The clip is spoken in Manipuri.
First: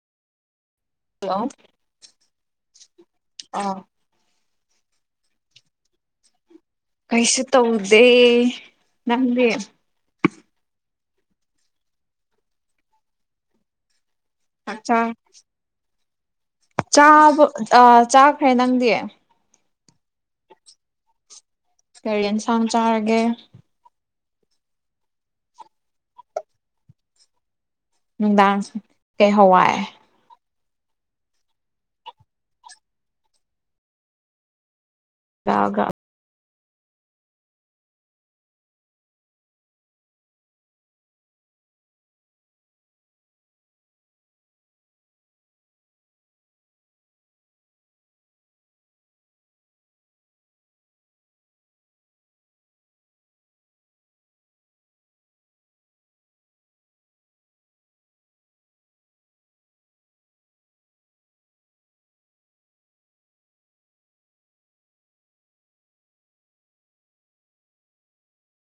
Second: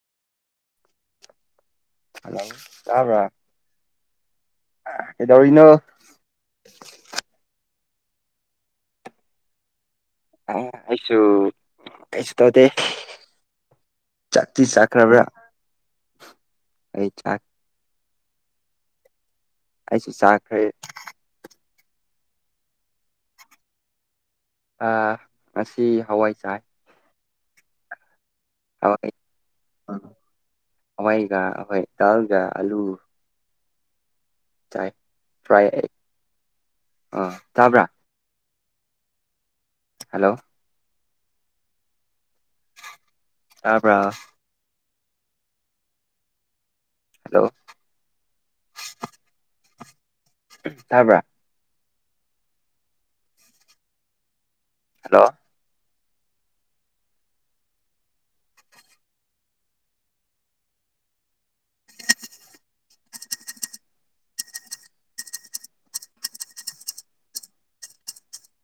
[unintelligible] ꯍꯜꯂꯣ ꯇꯥꯕ꯭ꯔꯥ ꯑꯥ ꯑꯥ ꯀꯩꯗꯧꯔꯤꯅꯣ ꯀꯩꯁꯨ ꯇꯧꯗꯦ ꯅꯪꯗꯤ ꯑꯥ ꯑꯩꯁꯨ ꯀꯩꯁꯨ ꯇꯧꯗꯦ ꯆꯥꯛꯇꯤ ꯑꯠꯆꯥ ꯆꯥꯈ꯭ꯔꯕ꯭ꯔꯥ ꯑꯩ ꯆꯥꯛ ꯆꯥꯕ ꯑꯥ ꯆꯥꯈ꯭ꯔꯦ ꯅꯪꯗꯤ ꯑꯩꯁꯨ ꯆꯥꯈ꯭ꯔꯦ ꯀꯔꯤ ꯏꯟꯁꯥꯡ ꯆꯥꯔꯒꯦ ꯑꯥ ꯉꯁꯤ ꯍꯋꯥꯏ ꯆꯥꯏ ꯅꯨꯡꯗꯥꯁ ꯍꯋꯥꯏ ꯀꯩ ꯍꯋꯥꯏ ꯍꯋꯥꯏꯒ ꯑꯩꯈꯣꯏ ꯗꯜꯒ ꯑꯥꯂꯨ ꯆꯥꯏ ꯄ꯭ꯔꯥꯏ ꯆꯥꯒ ꯑꯩ ꯑꯥ ꯇꯥꯕ꯭ꯔꯥ ꯍꯜꯂꯣ ꯇꯥꯕ꯭ꯔꯣ ꯍꯂꯣ ꯇꯥꯕ꯭ꯔꯥ ꯍꯜꯂꯣ